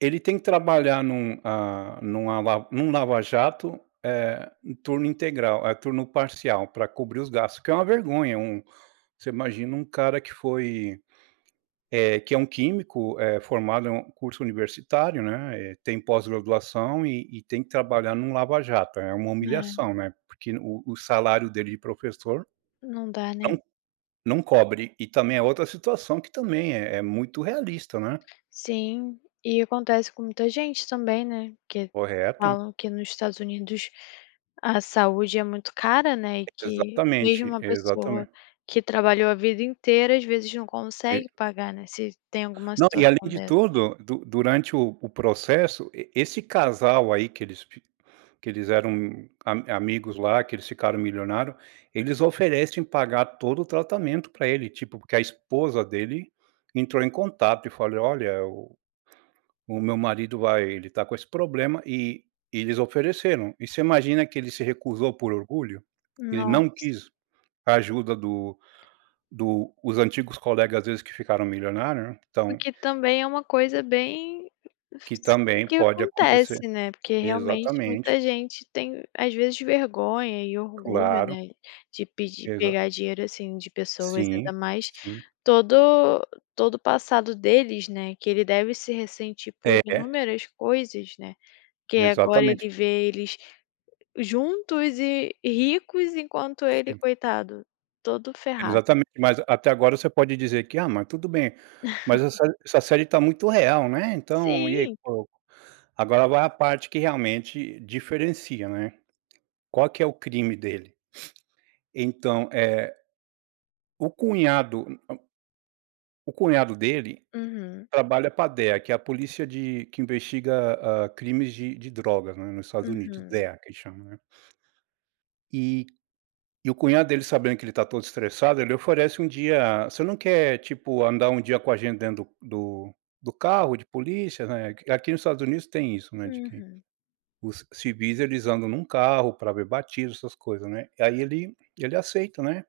Ele tem que trabalhar num ah, num a la num lava jato, eh, em turno integral turno parcial, para cobrir os gastos, o que é uma vergonha, um você imagina um cara que foi, eh, que é um químico, eh, formado em um curso universitário, né, eh, tem pós-graduação e e tem que trabalhar em um lava jato. É uma É. humilhação, né, porque o o salário dele de professor, Não dá, né. não não cobre. E também é outra situação que também é é muito realista, né. Sim, e acontece com muita gente também, né, que Correto. falam que nos Estados Unidos a saúde é muito cara, né, e que mesmo Exatamente, uma pessoa exatamente. que trabalhou a vida inteira, às vezes, não E consegue pagar, né, se tem alguma Não, e além situação de dessas. tudo, du durante o o processo e esse casal aí que eles que eles eram a amigos lá, que eles ficaram milionário, eles oferecem pagar todo o tratamento para ele, tipo, porque a esposa dele entrou em contato e falei: "Olha, o o meu marido vai ele está com esse problema e e eles ofereceram." E você imagina que ele se recusou por orgulho? Ele não Nossa! quis ajuda do do os antigos colegas, às vezes, que ficaram milionário, né, O então. que também é uma coisa bem Que s também que pode acontecer. acontece, né, porque, realmente, muita Exatamente. gente tem, às vezes, vergonha e orgulho, Claro. né, de pedir Exato. pegar dinheiro, assim, de pessoas, Sim, ainda mais sim. todo todo o passado deles, né, que ele deve se ressentir por É. inúmeras coisas, né, que agora Exatamente. ele vê eles juntos e ricos enquanto ele, Sim. coitado, está todo ferrado. Exatamente, mas até agora você pode dizer que: "Ah, mas tudo bem." Mas essa essa série está muito real, né, então e ai. Sim. [unintelligible] Agora vai a parte que realmente diferencia, né. Qual que é o crime dele? Então, é, o cunhado, na o o cunhado dele Uhum. trabalha para DEA, que é a polícia de que investiga, hã, crimes de de drogas, né, no Estados Unidos, Uhum. DEA que a gente chama, né. E e o cunhado dele sabendo que ele está todo estressado, ele oferece um dia: "Você não quer, tipo, andar um dia com a gente dentro do do carro de polícia," né. Aqui no Estados Unidos tem isso, né, de que Uhum. os civis eles andam em um carro para ver batismo essas coisa, né. Aí, ele ele aceita, né.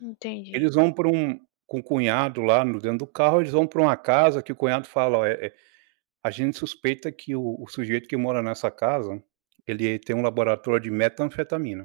Entendi. Eles vão para um com o cunhado lá no dentro do carro, eles vão para uma casa que o cunhado fala: "Ó, é é, a gente suspeita que o o sujeito que mora nessa casa ele tem um laboratório de metanfetamina."